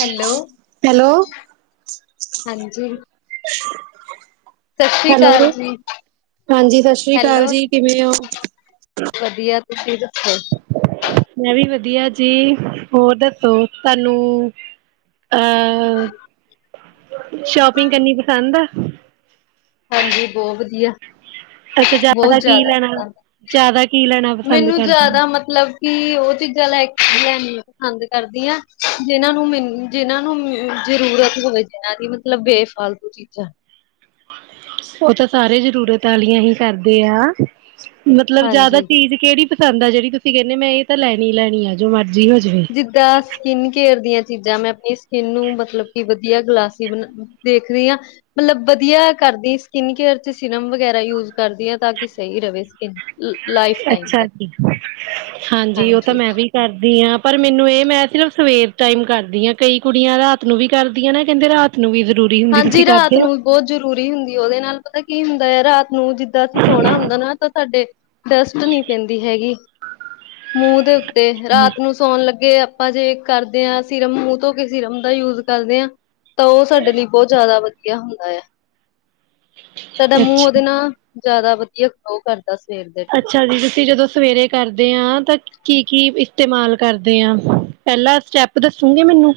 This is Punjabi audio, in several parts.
ਹੈਲੋ ਹੈਲੋ [inaudible] ਹਾਂਜੀ ਸਤਿ ਸ੍ਰੀ ਹੈਲੋ, ਅਕਾਲ ਜੀ ਹਾਂਜੀ ਸਤਿ ਸ੍ਰੀ ਹੈਲੋ ਅਕਾਲ ਜੀ ਕਿਵੇਂ ਹੋ ਵਧੀਆ ਤੁਸੀਂ ਦੱਸੋ ਮੈਂ ਵੀ ਵਧੀਆ ਜੀ, ਹੋਰ ਦੱਸੋ ਤੁਹਾਨੂੰ ਅਹ [inaudible] ਸ਼ੋਪਿੰਗ ਕਰਨੀ ਪਸੰਦ ਆ ਹਾਂਜੀ, ਬਹੁਤ ਵਧੀਆ ਅੱਛਾ ਬਹੁਤ ਕੀ ਜ਼ਿਆਦਾ ਲੈਣਾ ਪਸੰਦ, ਜ਼ਿਆਦਾ ਕੀ ਲੈਣਾ ਪਸੰਦ ਮੈਨੂੰ ਕਰਦੇ ਜ਼ਿਆਦਾ ਮਤਲਬ ਕਿ ਉਹ ਚੀਜ਼ਾਂ ਲੈ ਲੈਣੀਆਂ ਪਸੰਦ ਕਰਦੀਆਂ, ਜਿਹਨਾਂ ਨੂੰ ਮੈਨੂੰ ਜਿੰਨਾਂ ਨੂੰ ਜਰੂਰਤ ਹੋਵੇ, ਜਿੰਨਾਂ ਦੀ ਮਤਲਬ ਬੇਫਾਲਤੂ ਚੀਜ਼ਾਂ ਉਹ ਤਾਂ ਸਾਰੇ ਜ਼ਰੂਰਤ ਵਾਲੀਆਂ ਹੀ ਕਰਦੇ ਆ, ਮਤਲਬ ਜ਼ਿਆਦਾ ਹਾਂਜੀ ਚੀਜ਼ ਕਿਹੜੀ ਪਸੰਦ ਜਿਹੜੀ ਤੁਸੀਂ ਕਹਿੰਦੇ, ਮੈਂ ਇਹ ਤਾਂ ਲੈਣੀ ਹੀ ਲੈਣੀ ਆ ਜੋ ਮਰਜ਼ੀ ਹੋ ਜਾਵੇ ਜਿੱਦਾਂ ਸਕਿਨ ਕੇਅਰ ਦੀਆਂ ਚੀਜ਼ਾਂ ਮੈਂ ਆਪਣੀ ਸਕਿਨ ਨੂੰ ਮਤਲਬ ਕਿ ਵਧੀਆ ਗਲਾਸੀ ਬ ਦੇਖਦੀ ਹਾਂ, ਮਤਲਬ ਵਧੀਆ ਕਰਦੀ ਸਕਿਨ ਕੇਅਰ ਸਿਰਮ ਵਗੈਰਾ ਯੂਜ ਕਰਦੀ ਹ ਤਾਂ ਕਿ ਸਹੀ ਰਹੇ ਸਕਿਨ ਲਾਈਫ ਟਾਈਮ ਅੱਛਾ ਤੱਕ ਜੀ, ਹਾਂਜੀ ਉਹ ਤਾਂ ਮੈਂ ਵੀ ਕਰਦੀ ਆ ਪਰ ਮੈਨੂੰ ਏਹ ਮੈਂ ਸਿਰਫ ਸਵੇਰ ਟਾਈਮ ਕਰਦੀ ਆ। ਕਈ ਕੁੜੀਆਂ ਰਾਤ ਨੂੰ ਵੀ ਕਰਦੀਆਂ ਨੇ ਕਹਿੰਦੇ ਰਾਤ ਨੂੰ ਵੀ ਜ਼ਰੂਰੀ ਹੁੰਦੀ ਹਾਂਜੀ, ਤੁਸੀਂ ਰਾਤ ਕਰਦੇ ਹੋ ਨੂੰ। ਬਹੁਤ ਜ਼ਰੂਰੀ ਹੁੰਦੀ ਹੈ, ਉਹਦੇ ਨਾਲ ਪਤਾ ਕੀ ਹੁੰਦਾ ਹੈ ਰਾਤ ਨੂੰ ਜਿੱਦਾਂ ਅਸੀਂ ਸੋਣਾ ਹੁੰਦਾ ਨਾ, ਤਾਂ ਸਾਡੇ ਡਸਟ ਨਹੀਂ ਪੈਂਦੀ ਹੈਗੀ, ਮੂੰਹ ਦੇ ਉੱਤੇ ਰਾਤ ਨੂੰ ਸੌਣ ਲੱਗੇ ਆਪਾਂ ਜੇ ਕਰਦੇ ਹਾਂ ਸਿਰਮ, ਮੂੰਹ ਧੋ ਕੇ ਸਿਰਮ ਦਾ ਯੂਜ਼ ਕਰਦੇ ਹਾਂ। ਤਾਂ ਉਹ ਸਾਡੇ ਲਈ ਬਹੁਤ ਜ਼ਿਆਦਾ ਵਧੀਆ। ਵਧੀਆ ਹੁੰਦਾ ਆ, ਸਾਡਾ ਮੂੰਹ ਅੱਛਾ ਉਹਦੇ ਨਾਲ ਜ਼ਿਆਦਾ ਵਧੀਆ, ਗਲੋ ਕਰਦਾ। ਦੱਸ ਸਵੇਰ ਦੇ। ਟਾਈਮ। ਅੱਛਾ ਜੀ ਤੁਸੀਂ ਜਦੋਂ ਸਵੇਰੇ ਕਰਦੇ ਐ ਤਾਂ ਕੀ-ਕੀ ਇਸਤੇਮਾਲ ਕਰਦੇ ਆ, ਪਹਿਲਾਂ ਸਟੈਪ ਦੱਸੂਗੇ ਮੈਨੂੰ।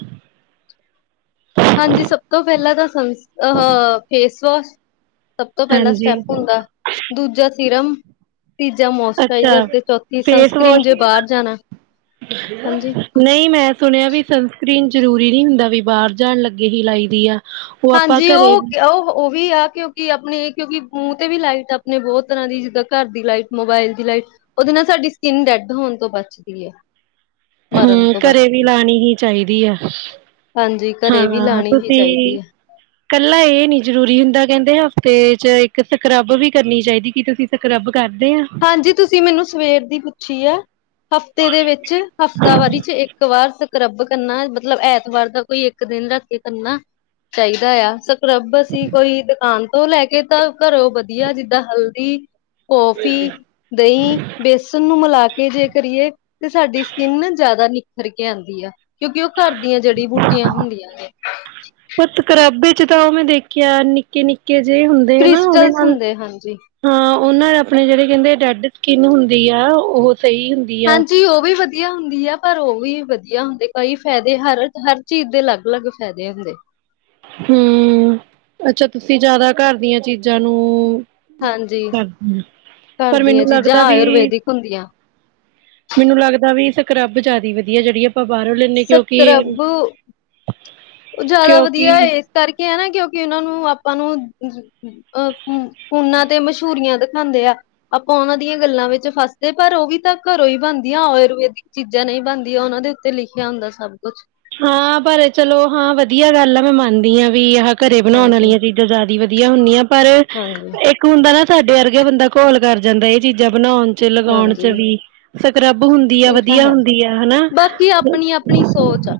ਹਾਂਜੀ ਸਭ ਤੋਂ ਪਹਿਲਾਂ ਤਾਂ ਅ ਫੇਸ ਵਾਸ਼ ਸਭ ਤੋਂ ਪਹਿਲਾ ਹਾਂਜੀ ਸਟੈਪ ਹੁੰਦਾ, ਦੂਜਾ ਸੀਰਮ ਤੀਜਾ ਮੋਸਚਰਾਈਜ਼ਰ ਅੱਛਾ ਤੇ ਚੌਥੀ ਫੇਸ ਸਨਸਕ੍ਰੀਮ ਵਾਸ਼ ਜੇ ਬਾਹਰ ਜਾਣਾ, ਹਾਂਜੀ ਨਹੀਂ ਮੈਂ ਸੁਣਿਆ ਵੀ ਸਨਸਕ੍ਰਰੀਨ ਜ਼ਰੂਰੀ ਨਹੀਂ ਹੁੰਦਾ ਵੀ ਬਾਹਰ ਜਾਣ ਲੱਗੇ ਹੀ ਲਾਈ ਦੀ ਆ ਉਹ ਆਪਾਂ ਹਾਂਜੀ ਘਰੇ ਉਹ, ਵੀ ਉਹ, ਉਹ ਵੀ ਆ ਕਿਉ ਕਿ ਆਪਣੇ ਕਿਉਂਕਿ ਮੂੰਹ ਤੇ ਵੀ ਲਾਈਟ ਆਪਣੇ ਬਹੁਤ ਤਰ੍ਹਾਂ ਦੀ ਜਿੱਦਾਂ ਘਰ ਦੀ ਲਾਈਟ, ਮੋਬਾਇਲ ਦੀ ਲਾਈਟ ਉਹਦੇ ਨਾਲ ਸਾਡੀ ਸਕਿੰਨ ਡੈਡ ਹੋਣ ਤੋਂ ਬਚਦੀ ਹੈ ਮਰਨ ਹਮ ਤੋਂ ਘਰੇ ਵੀ ਬਚਦੀ ਲਾਉਣੀ ਹੀ ਚਾਹੀਦੀ ਹੈ ਹਾਂਜੀ ਘਰੇ ਵੀ ਹਾਂ ਲਾਣੀ ਹੀ ਤੁਸੀਂ ਚਾਹੀਦੀ ਹੈ। ਇਕੱਲਾ ਇਹ ਨੀ ਜ਼ਰੂਰੀ ਹੁੰਦਾ ਕਹਿੰਦੇ ਹਫ਼ਤੇ ਚ ਇੱਕ ਸਕਰੱਬ ਵੀ ਕਰਨੀ ਚਾਹੀਦੀ ਕਿ ਤੁਸੀਂ ਸਕਰੱਬ ਕਰਦੇ ਆ ਹਾਂਜੀ, ਤੁਸੀਂ ਮੈਨੂੰ ਸਵੇਰ ਦੀ ਪੁੱਛੀ ਆ ਹਫ਼ਤੇ ਦੇ ਵਿੱਚ, ਹਫ਼ਤਾਵਾਰੀ 'ਚ ਇੱਕ ਵਾਰ ਸਕਰੱਬ ਕਰਨਾ ਮਤਲਬ ਐਤਵਾਰ ਦਾ ਕੋਈ ਇੱਕ ਦਿਨ ਰੱਖ ਕੇ ਕਰਨਾ, ਚਾਹੀਦਾ ਆ। ਸਕਰੱਬ ਅਸੀਂ ਕੋਈ ਦੁਕਾਨ ਤੋਂ ਲੈ ਕੇ ਤਾਂ ਘਰੋਂ ਵੱਧੀਆ ਜਿੱਦਾਂ ਹਲਦੀ ਕੌਫੀ਼, ਦਹੀਂ, ਬੇਸਣ ਨੂੰ ਮਿਲਾ ਕੇ ਜੇ ਕਰੀਏ। ਤੇ ਸਾਡੀ ਸਕਿਨ ਜ਼ਿਆਦਾ ਨਿਖਰ ਕੇ ਆਉਂਦੀ ਆ। ਕਿਉਂਕਿ ਉਹ ਘਰ ਦੀਆਂ ਜੜੀ ਬੂਟੀਆਂ ਹੁੰਦੀਆਂ ਨੇ। ਪਰ ਕਰਾਬੇ ਚ ਤਾਂ ਉਹ ਮੈਂ ਦੇਖਿਆ ਨਿੱਕੇ ਨਿੱਕੇ ਜੇ ਹੁੰਦੇ ਨਾ ਉਹਦੇ ਕ੍ਰਿਸਟਲਸ ਨਾਲ। ਹੁੰਦੇ ਹਾਂਜੀ ਹਾਂ ਉਹਨਾਂ ਆਪਣੇ ਜਿਹੜੇ ਕਹਿੰਦੇ ਡੈਡ ਸਕਿਨ ਹੁੰਦੀ ਆ ਉਹ ਸਹੀ ਹੁੰ ਹਾਂਜੀ ਉਹ ਵੀ ਵੱਧ ਵੱਧੀਆ ਹੁੰਦੀ ਆ ਪਰ ਉਹ ਵੀ ਵੱਧੀਆ ਹੁੰਦੇ ਕਈ ਫਾਇਦੇ ਹਰ-ਹਰ ਚੀਜ਼ ਦੇ ਅਲੱਗ-ਅਲੱਗ ਫਾਇਦੇ ਹੁੰਦੇ। ਹੂੰ ਅੱਛਾ ਤੁਸੀਂ ਜ਼ਿਆਦਾ ਘਰ ਦੀਆਂ ਚੀਜ਼ਾਂ ਨੂੰ ਹਾਂਜੀ [unintelligible] ਘਰ ਪਰ ਦੀਆਂ ਮੈਨੂੰ ਚੀਜ਼ਾਂ ਲੱਗਦਾ ਵੀ। ਆਯੁਰਵੈਦਿਕ ਹੁੰਦੀਆਂ। ਮੈਨੂੰ ਲੱਗਦਾ ਵੀ ਸਕ੍ਰੱਬ ਜ਼ਿਆਦਾ ਵੱਧੀਆ ਜਿਹੜੀ ਆਪਾਂ ਬਾਹਰੋਂ ਲੈਂਣੇ ਕਿਉਂਕਿ ਉਹ ਜ਼ਿਆਦਾ ਵੱਧੀਆ ਕਿਉਂਕਿ ਇਸ ਕਰਕੇ ਹੈ ਨਾ ਕਿਉਂਕਿ ਉਹਨਾਂ ਨੂੰ ਆਪਾਂ ਨੂੰ ਅਹ ਹੁੰ ਉਣਾ ਤੇ ਮਸ਼ਹੂਰੀਆਂ ਦਿਖਾਉਂਦੇ ਆ। ਆਪਾਂ ਉਹਨਾਂ ਦੀਆਂ ਗੱਲਾਂ ਵਿੱਚ ਫਸਦੇ ਪਰ ਉਹ ਵੀ ਤਾਂ ਘਰੋਂ ਹੀ ਬਣਦੀਆਂ ਆਯੁਰਵੇਦਿਕ ਚੀਜ਼ਾਂ ਨਹੀਂ ਬਣਦੀਆਂ ਉਹਨਾਂ ਦੇ ਉੱਤੇ ਲਿਖਿਆ ਹੁੰਦਾ ਸਭ ਕੁਛ। ਹਾਂ ਪਰ ਚਲੋ ਹਾਂ ਵੱਧੀਆ ਗੱਲ ਆ ਮੈਂ ਮੰਨਦੀ ਅ ਵੀ ਘਰੇ ਬਣਾਉਣ ਹਾਂਜੀ ਵਾਲੀਆਂ ਚੀਜ਼ਾਂ ਜ਼ਿਆਦਾ ਵਧੀਆ ਹੁੰਦੀਆਂ ਪਰ ਹਾਂਜੀ ਇੱਕ ਹੁੰਦਾ ਨਾ ਸਾਡੇ ਵਰਗੇ ਬੰਦਾ ਘੋਲ ਕਰ ਜਾਂਦਾ ਇਹ ਚੀਜ਼ਾਂ ਬਣਾਉਣ ਲਗਾਉਣ ਹਾਂਜੀ ਚ ਵੀ ਸਕ੍ਰੱਬ ਹੁੰਦੀ ਆ ਇਹ ਤਾਂ ਵੱਧੀਆ ਹੈ ਹੁੰਦੀ ਆ ਹਨਾ। [inaudible] ਬਾਕੀ ਆਪਣੀ ਆਪਣੀ ਸੋਚ ਆ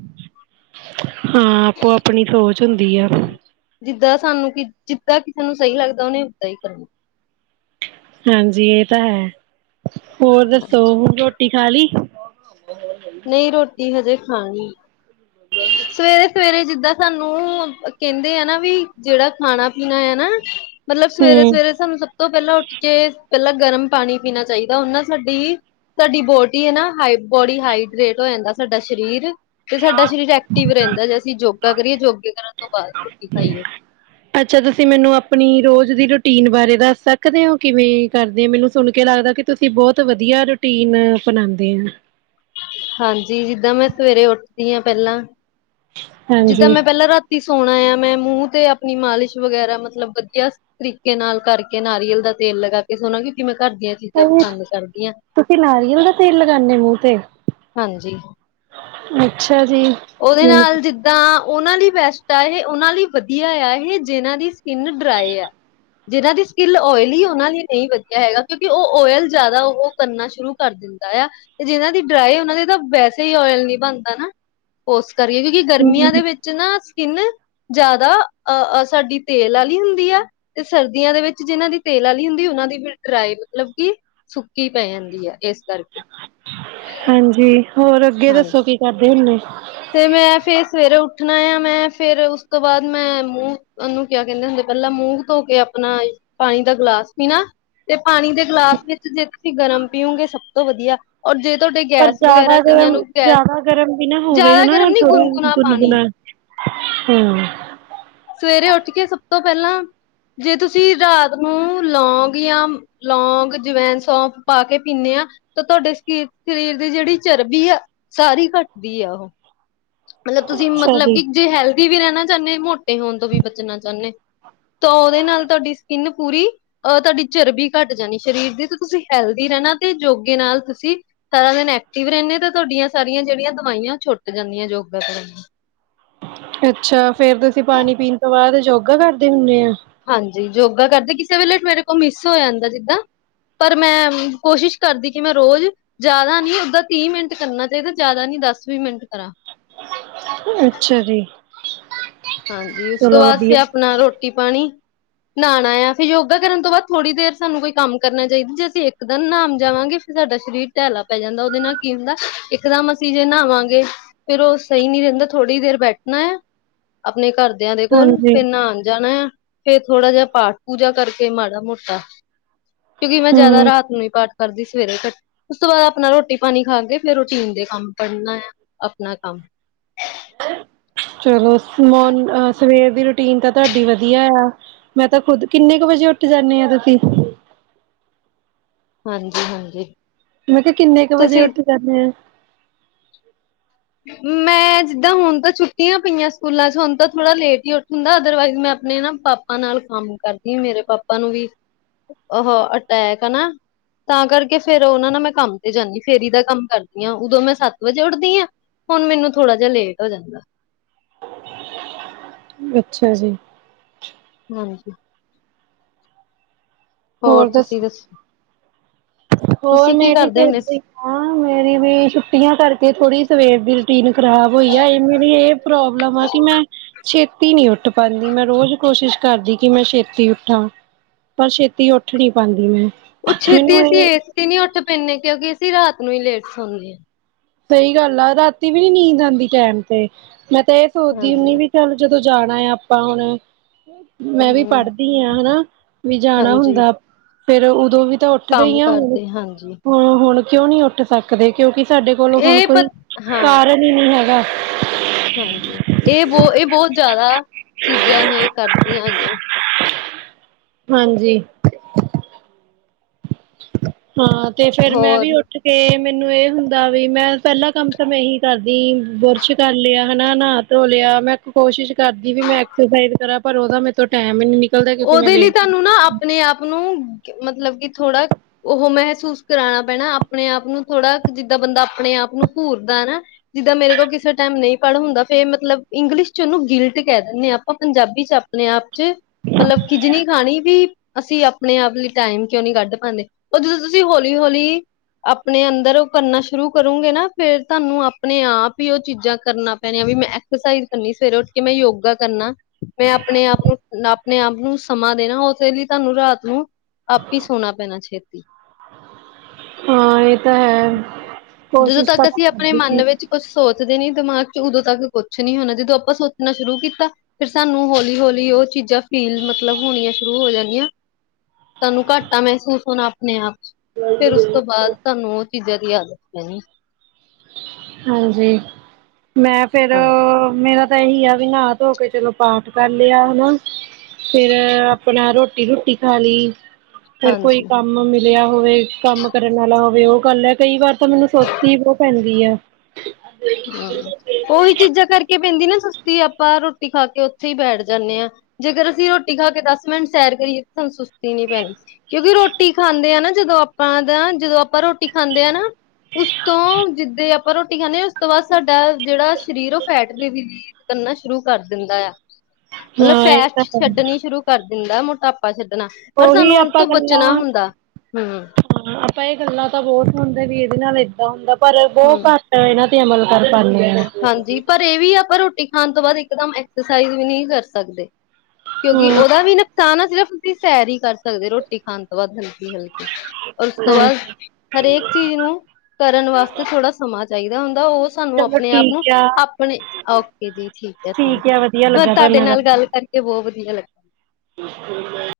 ਹਾਂ ਆਪੋ ਆਪਣੀ ਸੋਚ ਹੁੰਦੀ ਅ। ਜਿੱਦਾਂ ਸਾਨੂੰ ਕਿ ਜਿੱਦਾਂ ਕਿਸੇ ਨੂੰ ਸਹੀ ਲੱਗਦਾ ਉਹਨੇ ਉਦਾਂ ਹੀ ਕਰਨਾ। ਹਾਂਜੀ ਇਹ ਤਾਂ ਹੈ, ਹੋਰ ਹਾਂਜੀ ਦੱਸੋ ਰੋਟੀ ਖਾ ਲਈ। ਨਹੀਂ ਰੋਟੀ ਹਜੇ ਖਾਣੀ, ਸਵੇਰੇ-ਸਵੇਰੇ ਜਿੱਦਾਂ ਸਾਨੂੰ ਕਹਿੰਦੇ ਆ ਨਾ ਵੀ ਜਿਹੜਾ ਖਾਣਾ ਪੀਣਾ ਅ ਨਾ ਮਤਲਬ ਹਮ ਸਵੇਰੇ-ਸਵੇਰੇ ਸਾਨੂੰ ਸਭ ਤੋਂ ਪਹਿਲਾਂ ਉੱਠ ਕੇ ਪਹਿਲਾਂ ਗਰਮ ਪਾਣੀ ਪੀਣਾ ਚਾਹੀਦਾ ਉਹ ਨਾਲ ਸਾਡੀ ਸਾਡੀ ਬੋਡੀ ਹੇ ਨਾ ਹਾਈ ਬੋਡੀ ਹਾਈਡਰੇਟ ਹੋ ਜਾਂਦਾ ਸਾਡਾ ਸਰੀਰ ਤੇ ਸਾਡਾ ਸਰੀਰ ਐਕਟਿਵ ਰਹਿੰਦਾ, ਜੇ ਅਸੀਂ ਯੋਗਾ ਕਰੀਏ ਯੋਗੇ ਕਰਨ ਤੋਂ ਬਾਅਦ ਰੋਟੀ ਖਾਈਏ। ਅੱਛਾ ਤੁਸੀਂ ਮੈਨੂੰ ਆਪਣੀ ਰੋਜ਼ ਦੀ ਰੂਟੀਨ ਬਾਰੇ ਦੱਸ ਸੱਕਦੇ ਹੋ, ਕਿਵੇਂ ਕਰਦੇ ਹੋ ਮੈਨੂੰ ਸੁਣ ਕੇ ਲੱਗਦਾ ਕਿ ਤੁਸੀਂ, ਬਹੁਤ ਵਧੀਆ ਰੋਟੀਨ ਬਣਾਉਂਦੇ ਆ ਹਾਂਜੀ, ਜਿੱਦਾਂ ਮੈਂ ਸਵੇਰੇ ਉੱਠਦੀ ਹਾਂ, ਪਹਿਲਾਂ ਜਿੱਦਾਂ ਮੈਂ, ਹਾਂਜੀ ਪਹਿਲਾਂ ਰਾਤੀ ਸੋਣਾ ਆ, ਮੈਂ ਮੂੰਹ ਤੇ ਆਪਣੀ ਮਾਲਿਸ਼ ਵਗੈਰਾ, ਮਤਲਬ ਵਧੀਆ ਤਰੀਕੇ ਨਾਲ ਕਰਕੇ, ਨਾਰੀਅਲ ਦਾ ਤੇਲ ਲਗਾ ਕੇ ਸੋਣਾ ਜਿਵੇ, ਘਰ ਦੀਆਂ ਚੀਜ਼ਾਂ ਪਸੰਦ ਕਰਦੀ ਹਾਂ। ਤੁਸੀਂ ਨਾਰੀਅਲ ਦਾ ਤੇਲ, ਲਗਾਉਂਦੇ ਮੂੰਹ ਤੇ ਹਾਂਜੀ ਅੱਛਾ, ਜੀ ਉਹਦੇ ਮੈਨੂੰ ਪ ਨਾਲ ਜਿੱ ਤਾਂ ਉਹਨਾਂ ਲਈ ਬੈਸਟ ਆ ਇਹ ਉਹਨਾਂ ਲਈ ਵਧੀਆ ਆ ਇਹ ਜਿਨਾਂ ਦੀ ਸਕਿਨ ਡਰਾਏ ਆ ਜਿਹਨਾਂ ਦੀ ਸਕਿਲ ਓਇਲੀ ਉਹਨਾਂ ਲਈ ਨਹੀਂ ਵੱਧੀਆ ਹੈਗਾ, ਕਿਉਂਕਿ ਉਹ ਓਇਲ ਜ਼ਿਆਦਾ ਉਹ-ਉਹ ਕਰਨਾ ਸ਼ੁਰੂ ਕਰਦੇ ਦਯਾ, ਜਿਹਨਾਂ ਦੀ ਡਰਾਈ ਉਹਨਾਂ ਦੇ ਤਾਂ ਵੈਸੇ ਹੀ ਓਇਲ ਨਹੀਂ ਬਣਦਾ ਨਾ। ਓਰਸ ਕਰ ਰਹੀਏ, ਕਿਉਂਕਿ ਗਰਮੀਆਂ ਦੇ ਵਿੱਚ ਨਾ ਸਕਿਨ ਜ਼ਿਆਦਾ ਅਹ ਅ ਸਾਡੀ ਤੇਲ ਵਾਲੀ ਹੁੰਦੀ ਏ। ਤੇ ਸਰਦੀਆਂ ਦੇ ਵਿੱਚ ਜਿਹਨਾਂ ਦੀ ਤੇਲ ਆਲੀ ਹੁੰਦੀ ਉਹਨਾਂ ਦੀ ਫਿਰ ਡਰਾਈ ਮਤਲਬ ਕਿ ਸੁੱਕੀ ਪੈ ਜਾਂਦੀ ਹੈ ਇਸ ਕਰਕੇ। ਜੀ, ਹੋਰ ਅੱਗੇ ਹਾਂਜੀ। ਦੱਸੋ ਕੀ ਕਰਦੇ ਹੁਣੇ? ਤੇ ਮੈਂ ਫਿਰ ਸਵੇਰੇ ਉੱਠਣਾ ਆ ਮੈਂ ਫਿਰ ਉਸ ਤੋਂ ਬਾਅਦ ਮੈਂ ਮੂੰਹ ਉਹਨੂੰ ਕਿਆ ਕਹਿੰਦੇ ਹੁੰਦੇ ਪਹਿਲਾਂ ਮੂੰਹ ਧੋ ਕੇ ਆਪਣਾ ਪਾਣੀ ਦਾ ਗਿਲਾਸ ਪੀਣਾ। ਤੇ ਪਾਣੀ ਦੇ ਗਲਾਸ ਵਿੱਚ ਜੇ ਤੁਸੀਂ ਗਰਮ ਪੀਓਗੇ ਸਭ ਤੋਂ ਵੱਧੀਆ ਔਰ ਜੇ ਤੁਹਾਡੇ ਪਰ ਗੈਸ ਜ਼ਿਆਦਾ ਵਗੈਰਾ ਕਈਆਂ ਗਰਮ ਨੂੰ ਗੈਸ ਜਿਆਦਾ ਗਰਮ ਵੀ ਨਾ ਹੋਵੇ ਜ਼ਿਆਦਾ ਹਨਾ ਗਰਮ ਨੀ ਥੋੜਾ ਪਾਣੀ ਗੁਨਗੁਣਾ। ਹਮ [inaudible] ਸਵੇਰੇ ਉੱਠ ਕੇ ਸਭ ਤੋਂ ਪਹਿਲਾਂ ਜੇ ਤੁਸੀਂ ਰਾਤ ਨੂੰ ਲੌਂਗ ਜਾਂ ਲੌਂਗ, ਜਵੈਨ, ਸੌਂਫ, ਪਾ ਕੇ ਪੀਣੇ ਹਾਂ ਤਾਂ ਤੁਹਾਡੇ, ਸਰੀਰ ਦੀ ਜਿਹੜੀ ਚਰਬੀ ਸਾਰੀ ਘੱਟਦੀ ਆ ਉਹ ਮਤਲਬ ਤੁਸੀਂ, ਅੱਛਾ ਮਤਲਬ ਜੀ। ਕਿ ਜੇ ਹੈਲਦੀ ਵੀ ਰਹਿਨਾ ਚਾਹਨੇ ਹੋ, ਮ [unintelligible] ਤੇ ਹੋਨ ਤੋਂ ਵੀ ਬਚਨਾ ਚਾਹਨੇ, ਤਾਂ ਉਹਦੇ ਨਾਲ ਤੁਹਾਡੀ ਸਕਿੰਨ ਪੂਰੀ ਅਹ ਤੁਹਾਡੀ ਚਰਬੀ ਘੱਟ ਜਾਨੀ, ਸ਼ਰੀਰ ਦੀ ਤੇ ਤੁਸੀਂ ਹੈਲਦੀ ਰਹਿਨਾ, ਤੇ ਯੋਗੇ ਨਾਲ ਤੁਸੀਂ ਸਾਰਾ ਦਿਨ ਐਕਟਿਵ ਰਹਿਨੇ ਆ, ਤੇ ਤੁਹਾਡੀਆਂ ਸਾਰੀਆਂ ਜੇਹੜੀਆਂ ਦਵਾਈਆਂ, ਛੁੱਟ ਜਾਂਨੀਆਂ ਯੋਗਾ ਕਰਨ ਨਾ ਅੱਛਾ ਫੇਰ, ਤੁਸੀਂ ਪਾਨੀ ਪੀਨ ਤੋਂ ਬਾਅਦ, ਯੋਗਾ ਕਰਦੇ ਹੁੰਨੇ ਆ ਹਾਂਜੀ, ਯੋਗਾ ਕਰਦੇ, ਕਿਸੇ ਵੇਲੇ ਮੇਰੇ ਕੋਲ ਮਿਸ ਹੋ ਜਾਂਦਾ ਜਿੱਦਾਂ ਪਰ ਮੈਂ, ਕੋਸ਼ਿਸ਼ ਕਰਦੀ ਕਿ ਮੈਂ ਰੋਜ਼ ਜ਼ਿਆਦਾ ਨੀ, ਓਦਾਂ ਤੀਹ ਮਿੰਟ ਕਰਨਾ ਚਾਹੀਦਾ, ਜ਼ਿਆਦਾ ਨੀ ਦਸ ਵੀਹ ਮਿੰਟ ਕਰਾ ਅੱਛਾ ਜੀ ਹਾਂਜੀ, ਉਸ ਤੋਂ ਚਲੋ ਬਾਅਦ ਵਧੀਆ ਫਿਰ ਅਪਨਾ, ਰੋਟੀ ਪਾਣੀ ਨਹਾਣਾ ਆ ਫਿਰ, ਯੋਗਾ ਕਰਨ ਤੋਂ ਬਾਅਦ, ਥੋੜੀ ਦੇਰ ਸਾਨੂੰ ਕੋਈ ਕੰਮ ਕਰਨਾ ਚਾਹੀਦਾ। ਜੇ ਅਸੀਂ ਇੱਕ ਦਿਨ ਨਾਨ ਜਾਵਾਂਗੇ ਸਾਡਾ ਸ਼ਰੀਰ ਢੈਲਾ ਪੈ ਜਾਂਦਾ, ਉਹਦੇ ਨਾਲ ਕੀ ਹੁੰਦਾ, ਇੱਕ ਦਮ ਅਸੀਂ ਜੇ ਨਾਵਾਂਗੇ ਫੇਰ ਉਹ ਸਹੀ ਨੀ ਰਹਿੰਦਾ, ਥੋੜ੍ਹੀ ਦੇਰ ਬੈਠਨਾ ਏ ਅਪਨੇ ਘਰਦਿਆਂ ਦੇ ਕੋਲ, ਹਾਂਜੀ ਫਿਰ ਨਾਨ ਜਾਨਾ ਆ ਫੇਰ ਥੋੜਾ ਜਿਹਾ, ਪਾਠ ਪੂਜਾ ਕਰਕੇ ਮਾੜਾ ਮੋਟਾ, ਕਿਉਂਕਿ, ਮੈਂ ਜਿਆਦਾ ਹੂੰ। ਰਾਤ ਨੂੰ, ਹੀ ਪਾਠ ਕਰਦੀ ਸਵੇਰੇ ਫਿਰ, ਉਸ ਤੋਂ ਬਾਅਦ ਅਪਨਾ ਰੋਟੀ ਪਾਨੀ ਖਾ ਕੇ, ਫੇਰ ਰੋਟੀਨ ਦੇ ਕੰਮ ਕਰਨਾ ਆ ਅਪਨਾ ਕੰਮ [inaudible] ਚਲੋ, ਸਵੇਰ ਦੀ ਰੋਟੀਨ ਤਾਂ ਤਹਾਡੀ ਮੈਂ ਤਾਂ ਖੁਦ, ਕਿੰਨੇ ਕੁ ਵਜੇ ਉੱਠ ਜਾਂਨੇ ਆ ਤੁਸੀਂ? ਹਾਂਜੀ ਹਾਂਜੀ ਮੈਂ ਕਿਹਾ, ਕਿੰਨੇ ਕੁ ਵਜੇ ਤੁਸੀਂ ਉੱਠ ਜਾਨੇ ਆ? ਮੈਂ ਜਿੱਦਾਂ ਹੁਨ ਤਾਂ ਛੁੱਟੀਆਂ ਪਈਆਂ ਸਕੂਲਾਂ ਚ, ਹੁਣ ਤਾਂ ਥੋੜਾ ਲੇਟ ਹੀ ਉਠ ਹੁੰਦਾ, ਅਦਰਵਾਈਜ਼ ਮੈਂ ਆਪਣੇ ਨਾ ਪ ਪਾਪਾ ਨਾਲ ਕੰਮ ਕਰਦੀ ਆ, ਮੇਰੇ ਪਾਪਾ ਨੂੰ ਵੀ ਅਹ ਅਟੈਕ, ਹੈ ਨਾ ਤਾਂ ਕਰਕੇ ਫੇਰ ਉਹਨਾ ਨਾਲ ਮੈਂ ਕੰਮ ਤੇ ਜਾਨੀ, ਫੇਰੀ ਦਾ ਕੰਮ ਕਰਦੀ ਹਾਂ, ਉਦੋਂ ਮੈਂ ਸੱਤ ਵਜੇ ਉੱਠਦੀ ਹਾਂ ਹੁਨ ਮੈਨੂੰ ਥੋੜਾ ਜਿਹਾ ਲੇਟ ਹੋ ਜਾਂਦਾ ਅੱਛਾ ਜੀ ਹਾਂਜੀ ਹੋਰ ਤੁਸੀਂ ਦਸੋ? ਹੋਰ ਤੁਸੀਂ ਕੀ ਮੇਰੀ ਤੇ ਕਰਦੇ ਹੁੰਦੇ? ਏਦਾਂ ਹੀ ਆ ਮੇਰੀ ਵੀ ਛੁੱਟੀਆਂ ਕਰਕੇ ਥੋੜੀ ਸਵੇਰ ਦੀ ਰੁਟੀਨ ਖਰਾਬ ਹੋਈ ਆ, ਇਹ ਮੇਰੀ ਇਹ ਪ੍ਰੋਬਲਮ ਆ ਕਿ ਮੈਂ ਛੇਤੀ ਨੀ ਉੱਠ ਪਾਂਦੀ ਮੈਂ ਰੋਜ਼ ਕੋਸ਼ਿਸ਼ ਕਰਦੀ ਕਿ ਮੈਂ ਛੇਤੀ ਉਠਾ ਪਰ ਛੇਤੀ ਉੱਠ ਨੀ ਪਾਂਦੀ ਮੈ ਉਹ ਛੇਤੀ ਅਸੀਂ ਏਸੀ ਨਹੀਂ ਉੱਠ ਪੈਂਦੇ ਕਿਉਂਕਿ ਅਸੀਂ ਰਾਤ ਨੂੰ ਹੀ ਲੇਟ ਸੋਨੇ ਆ ਸਹੀ ਗੱਲ ਆ, ਰਾਤੀ ਵੀ ਨਹੀਂ ਨੀਂਦ ਆਂਦੀ ਟੈਮ ਤੇ ਮੈਂ ਤਾਂ ਇਹ ਹਾਂ ਸੋਚਦੀ ਹੁੰਦੀ ਹਾਂਜੀ ਵੀ ਚਲ ਜਦੋਂ ਜਾਣਾ ਆ ਆਪਾਂ ਹੁਣ ਮੈਂ ਵੀ ਹਮ ਪੜ੍ਹਦੀ ਹਾਂ, ਹੇਨਾ ਵੀ ਜਾਣਾ ਹਾਂਜੀ ਹੁੰਦਾ ਫੇਰ ਉਦੋਂ ਵੀ ਤਾਂ ਉ ਉੱਠਦੇ ਕੰਮ ਈ ਆ ਹੁਣ ਕਰਦੇ ਹਾਂਜੀ ਹ, ਹੁਣ ਕਿਉਂ ਨੀ ਉੱਠ ਸਕਦੇ, ਕਿਉਂਕਿ, ਸਾਡੇ ਕੋਲੋ ਹੁਣ ਇਹ ਪ ਕੋਈ, ਹਾਂ ਕਾਰਨ ਹੀ ਨੀ ਹੈਗਾ ਹਾਂਜੀ, ਇਹ ਬਹੁ ਇਹ, ਬਹੁਤ ਜ਼ਿਆਦਾ ਚੀਜ਼ਾਂ ਇਹ ਕਰਦੀਆਂ, ਹੈਗੀਆਂ ਹਾਂਜੀ, ਹਾ ਤੇ ਫੇਰ ਮੈਂ ਵੀ ਹੋਰ ੳਠ ਤੇ ਮੈਨੂੰ ਇਹ ਹੁੰਦਾ ਵੀ, ਮੈਂ ਪਹਿਲਾ ਕੰਮ ਤਾਂ ਏਹੀ ਕਰਦੀ ਬੁਰਸ਼ ਕਰ ਲਿਆ, ਹੇਨਾ ਨਾ ਕੇ ਧੋ ਲਿਆ ਮੈਂ ਕੋਸ਼ਿਸ਼ ਕਰਦੀ ਵੀ ਮੈਂ ਐਕਸਸਾਈਜ਼ ਕਰਾਂ, ਪਰ ਉਹਦਾ ਮੇਰੇ ਤੋਂ ਟਾਈਮ ਹੀ ਨੀ ਨਿਕਲਦਾ, ਕਿਉਂਕਿ ਮੈਂ ਲੇਟ ਉ, ਨਾ ਅਪਨੇ ਆਪ ਨੂੰ ਮਤਲਬ ਕਿ ਥੋੜ੍ਹਾ ਉਹ ਮਹਿਸੂਸ ਕਰਾਣਾ ਪੈਣਾ ਆਪਣੇ ਆਪ ਨੂੰ ਥੋੜਾ ਜਿੱਦਾਂ ਬੰਦਾ, ਆਪਣੇ ਆਪ ਨੂੰ ਘੂਰਦਾ ਨਾ ਜਿੱਦਾਂ ਮੇਰੇ ਕੋਲ ਕਿਸੇ ਟਾਈਮ ਨਹੀਂ ਪੜ੍ਹ ਹੁੰਦਾ, ਫੇਰ ਮਤਲਬ ਇੰਗਲਿਸ਼ ਚ ਉਹਨੂੰ ਗੀਲਟ ਕਹਿ ਦਿੰਦੇ ਆ ਆਪਾਂ ਪੰਜਾਬੀ ਚ ਆਪ ਅਪਨੇ ਆਪ ਚ ਮਤਲਬ ਖਿਜਨੀ ਖਾਣੀ ਵੀ ਅਸੀਂ ਅਪਨੇ ਆਪ ਲਈ ਟਾਈਮ ਕਿਉਂ ਨਹੀਂ ਕੱਢ ਪਾਂਦੇ ਉਹ ਜਦੋਂ ਤੁਸੀਂ ਹੌਲੀ ਹੌਲੀ ਅਪਨੇ ਅੰਦਰ ਉਹ ਭਰਨਾ ਸ਼ੁਰੂ ਕਰੋਗੇ ਨਾ ਫਿਰ ਤਾਹਨੂੰ ਅਪਣੇ ਆਪ ਹੀ ਉਹ ਚੀਜ਼ਾਂ ਕਰਨਾ ਪੈਣੇ ਆ ਵੀ ਮੈਂ ਐਕਸਰਸਾਈਜ਼ ਕਰਨੀ ਸਵੇਰੇ ਉੱਠ ਕੇ, ਮੈਂ ਯੋਗਾ ਕਰਨਾ ਮੈਂ ਅਪਣੇ ਆਪ ਨੂੰ ਆਪਣੇ ਆਪ ਨੂੰ ਸਮਾਂ ਦੇਣਾ ਉਦੇ ਲਈ ਤੁਹਾਨੂੰ ਰਾਤ ਨੂੰ ਹਾਂ ਇਹ ਤਾਂ ਹੈ ਜਦੋਂ ਕੋਸ਼ਿਸ਼ ਤੱਕ ਤਾਂ ਮੈਂ ਅਸੀਂ ਆਪਣੇ ਕਰਦੀ ਮਨ ਸੀ ਵਿੱਚ ਉਹ ਸੋਚਦੇ ਨੀ ਦਿਮਾਗ ਚ ਉਦੋਂ ਤੱਕ ਕੁਛ ਨਹੀਂ ਹੋਣਾ ਜਦੋਂ ਆਪਾਂ ਸੋਚਣਾ ਸ਼ੁਰੂ ਕੀਤਾ ਫਿਰ ਸਾਨੂੰ ਹੌਲੀ ਹੌਲੀ ਉਹ ਚੀਜ਼ਾਂ ਫੀਲ ਮਤਲਬ ਹੋਣੀਆਂ ਸ਼ੁਰੂ ਹੋ ਜਾਣੀਆਂ ਤੁਹਾਨੂੰ ਘਾਟਾ ਮਹਿਸੂਸ ਹੋਣਾ ਆਪਣੇ ਆਪ ਚ ਫਿਰ ਉਸ ਤੋਂ ਬਾਅਦ ਤੁਹਾਨੂੰ ਚੀਜ਼ਾਂ ਦੀ ਯਾਦਸ ਨਹੀਂ ਹਾਂਜੀ ਮੈਂ ਫਿਰ ਮੇਰਾ ਤਾਂਹੀ ਆ ਵੀ ਨਹਾ ਧੋ ਕੇ ਤੈਨੂੰ ਪਾਠ ਕਰ ਲਿਆ ਹਨਾ ਫਿਰ ਆਪਣਾ ਰੋਟੀ ਰੋਟੀ ਖਾ ਲਈ ਫਿਰ ਕੋਈ ਹਾਂਜੀ-ਹਾਂਜੀ। ਮਿਲਿਆ ਹੋਵੇ ਕੰਮ ਕਰਨ ਵਾਲਾ ਹੋਵੇ ਉਹ ਗੱਲ ਹ ਕਈ ਵਾਰ ਤਾਂ ਮੈਨੂੰ ਸੋਚੀ ਪੈਂਦੀ ਹਾਂ ਉਹੀ ਚੀਜ਼ਾਂ ਕਰਕੇ ਪੈਂਦੀ ਨਾ ਸੁਸਤੀ ਆਪਾਂ ਰੋਟੀ ਖਾ ਕੇ ਉਥੇ ਹੀ ਬੈਠ ਜਾਦੇ ਆ ਜੇਕਰ ਅਸੀਂ ਰੋਟੀ ਖਾ ਕੇ ਦਸ ਮਿੰਟ ਸੈਰ ਕਰੀਏ ਤੁਹਾਨੂੰ ਸੁਸਤੀ ਨਹੀਂ ਪੈਣੀ ਕਿਉਂਕਿ ਰੋਟੀ ਖਾਂਦੇ ਆ ਨਾ ਜਦੋਂ ਆਪਾਂ ਨਾ ਜਦੋਂ ਆਪਾਂ ਰੋਟੀ ਖਾਂਦੇ ਆ ਨਾ ਉਸ ਤੋਂ ਜਿੱਦੇ ਆਪਾਂ ਰੋਟੀ ਖਾਂਦੇ ਆ ਤੋਂ ਬਾਅਦ ਸਾਡਾ ਜਿਹੜਾ ਸਰੀਰ ਓਫੈਟ ਦੇ ਵੀ ਕਰਨਾ ਸ਼ੁਰੂ ਕਰ ਦਿੰਦਾ ਆ ਮਤਲਬ ਹਾਂ ਇਹ ਤਾਂ ਫੈਚ ਹੈ ਛੱਡਣੀ ਸ਼ੁਰੂ ਕਰ ਦਿੰਦਾ ਮੋਟਾਪਾ ਛੱਡਣਾ ਪਰ ਉਹੀ ਸਾਨੂੰ ਹੁਣ ਆਪਾਂ ਤੋਂ ਗੱਲਾਂ ਬਚਣਾ ਹੁੰਦਾ ਆਪਾਂ ਇਹ ਗੱਲਾਂ ਤਾਂ ਵੋਟ ਪਾਉਂਦੇ ਵੀ ਇਹਦੇ ਨਾਲ ਇਦਾਂ ਹੁੰਦਾ ਪਰ ਬਹੁਤ ਹਮ ਘੱਟ ਇਹਨਾਂ ਤੇ ਅਮਲ ਕਰ ਪਾਉਦੀ ਹਾਂਜੀ ਪਰ ਇਹ ਵੀ ਆ ਪਰ ਰੋਟੀ ਖਾਣ ਤੋਂ ਬਾਅਦ ਇਕਦਮ ਐਕਸਰਸਾਈਜ਼ ਵੀ ਨਹੀਂ ਕਰ ਸਕਦੇ ਕਿਉਂਕਿ ਹਮ ਉਹਦਾ ਵੀ ਨੁਕਸਾਨ ਆ ਸਿਰਫ ਦੀ ਸੈਰ ਹੀ ਕਰ ਸਕਦੇ ਰੋਟੀ ਖਾਣ ਤੋਂ ਬਾਅਦ ਉਸ ਤੋਂ ਬਾਅਦ ਹਾਂਜੀ ਹਰੇਕ ਚੀਜ਼ ਕਰਨ ਵਾਸਤੇ ਥੋੜਾ ਸਮਾਂ ਚਾਹੀਦਾ ਹੁੰਦਾ ਉਹ ਸਾਨੂੰ ਚਲੋ ਆਪਣੇ ਆਪ ਨੂੰ ਠੀਕ ਆ ਆਪਣੇ ਓਕੇ ਜੀ ਠੀਕ ਹ ਥੈਂਕ ਯੂ ਤੁਹਾਡੇ ਨਾਲ ਗੱਲ ਕਰਕੇ ਬਹੁਤ ਵਧੀਆ ਲੱਗੀ ਤੁਸ ਔ ਲੇਈ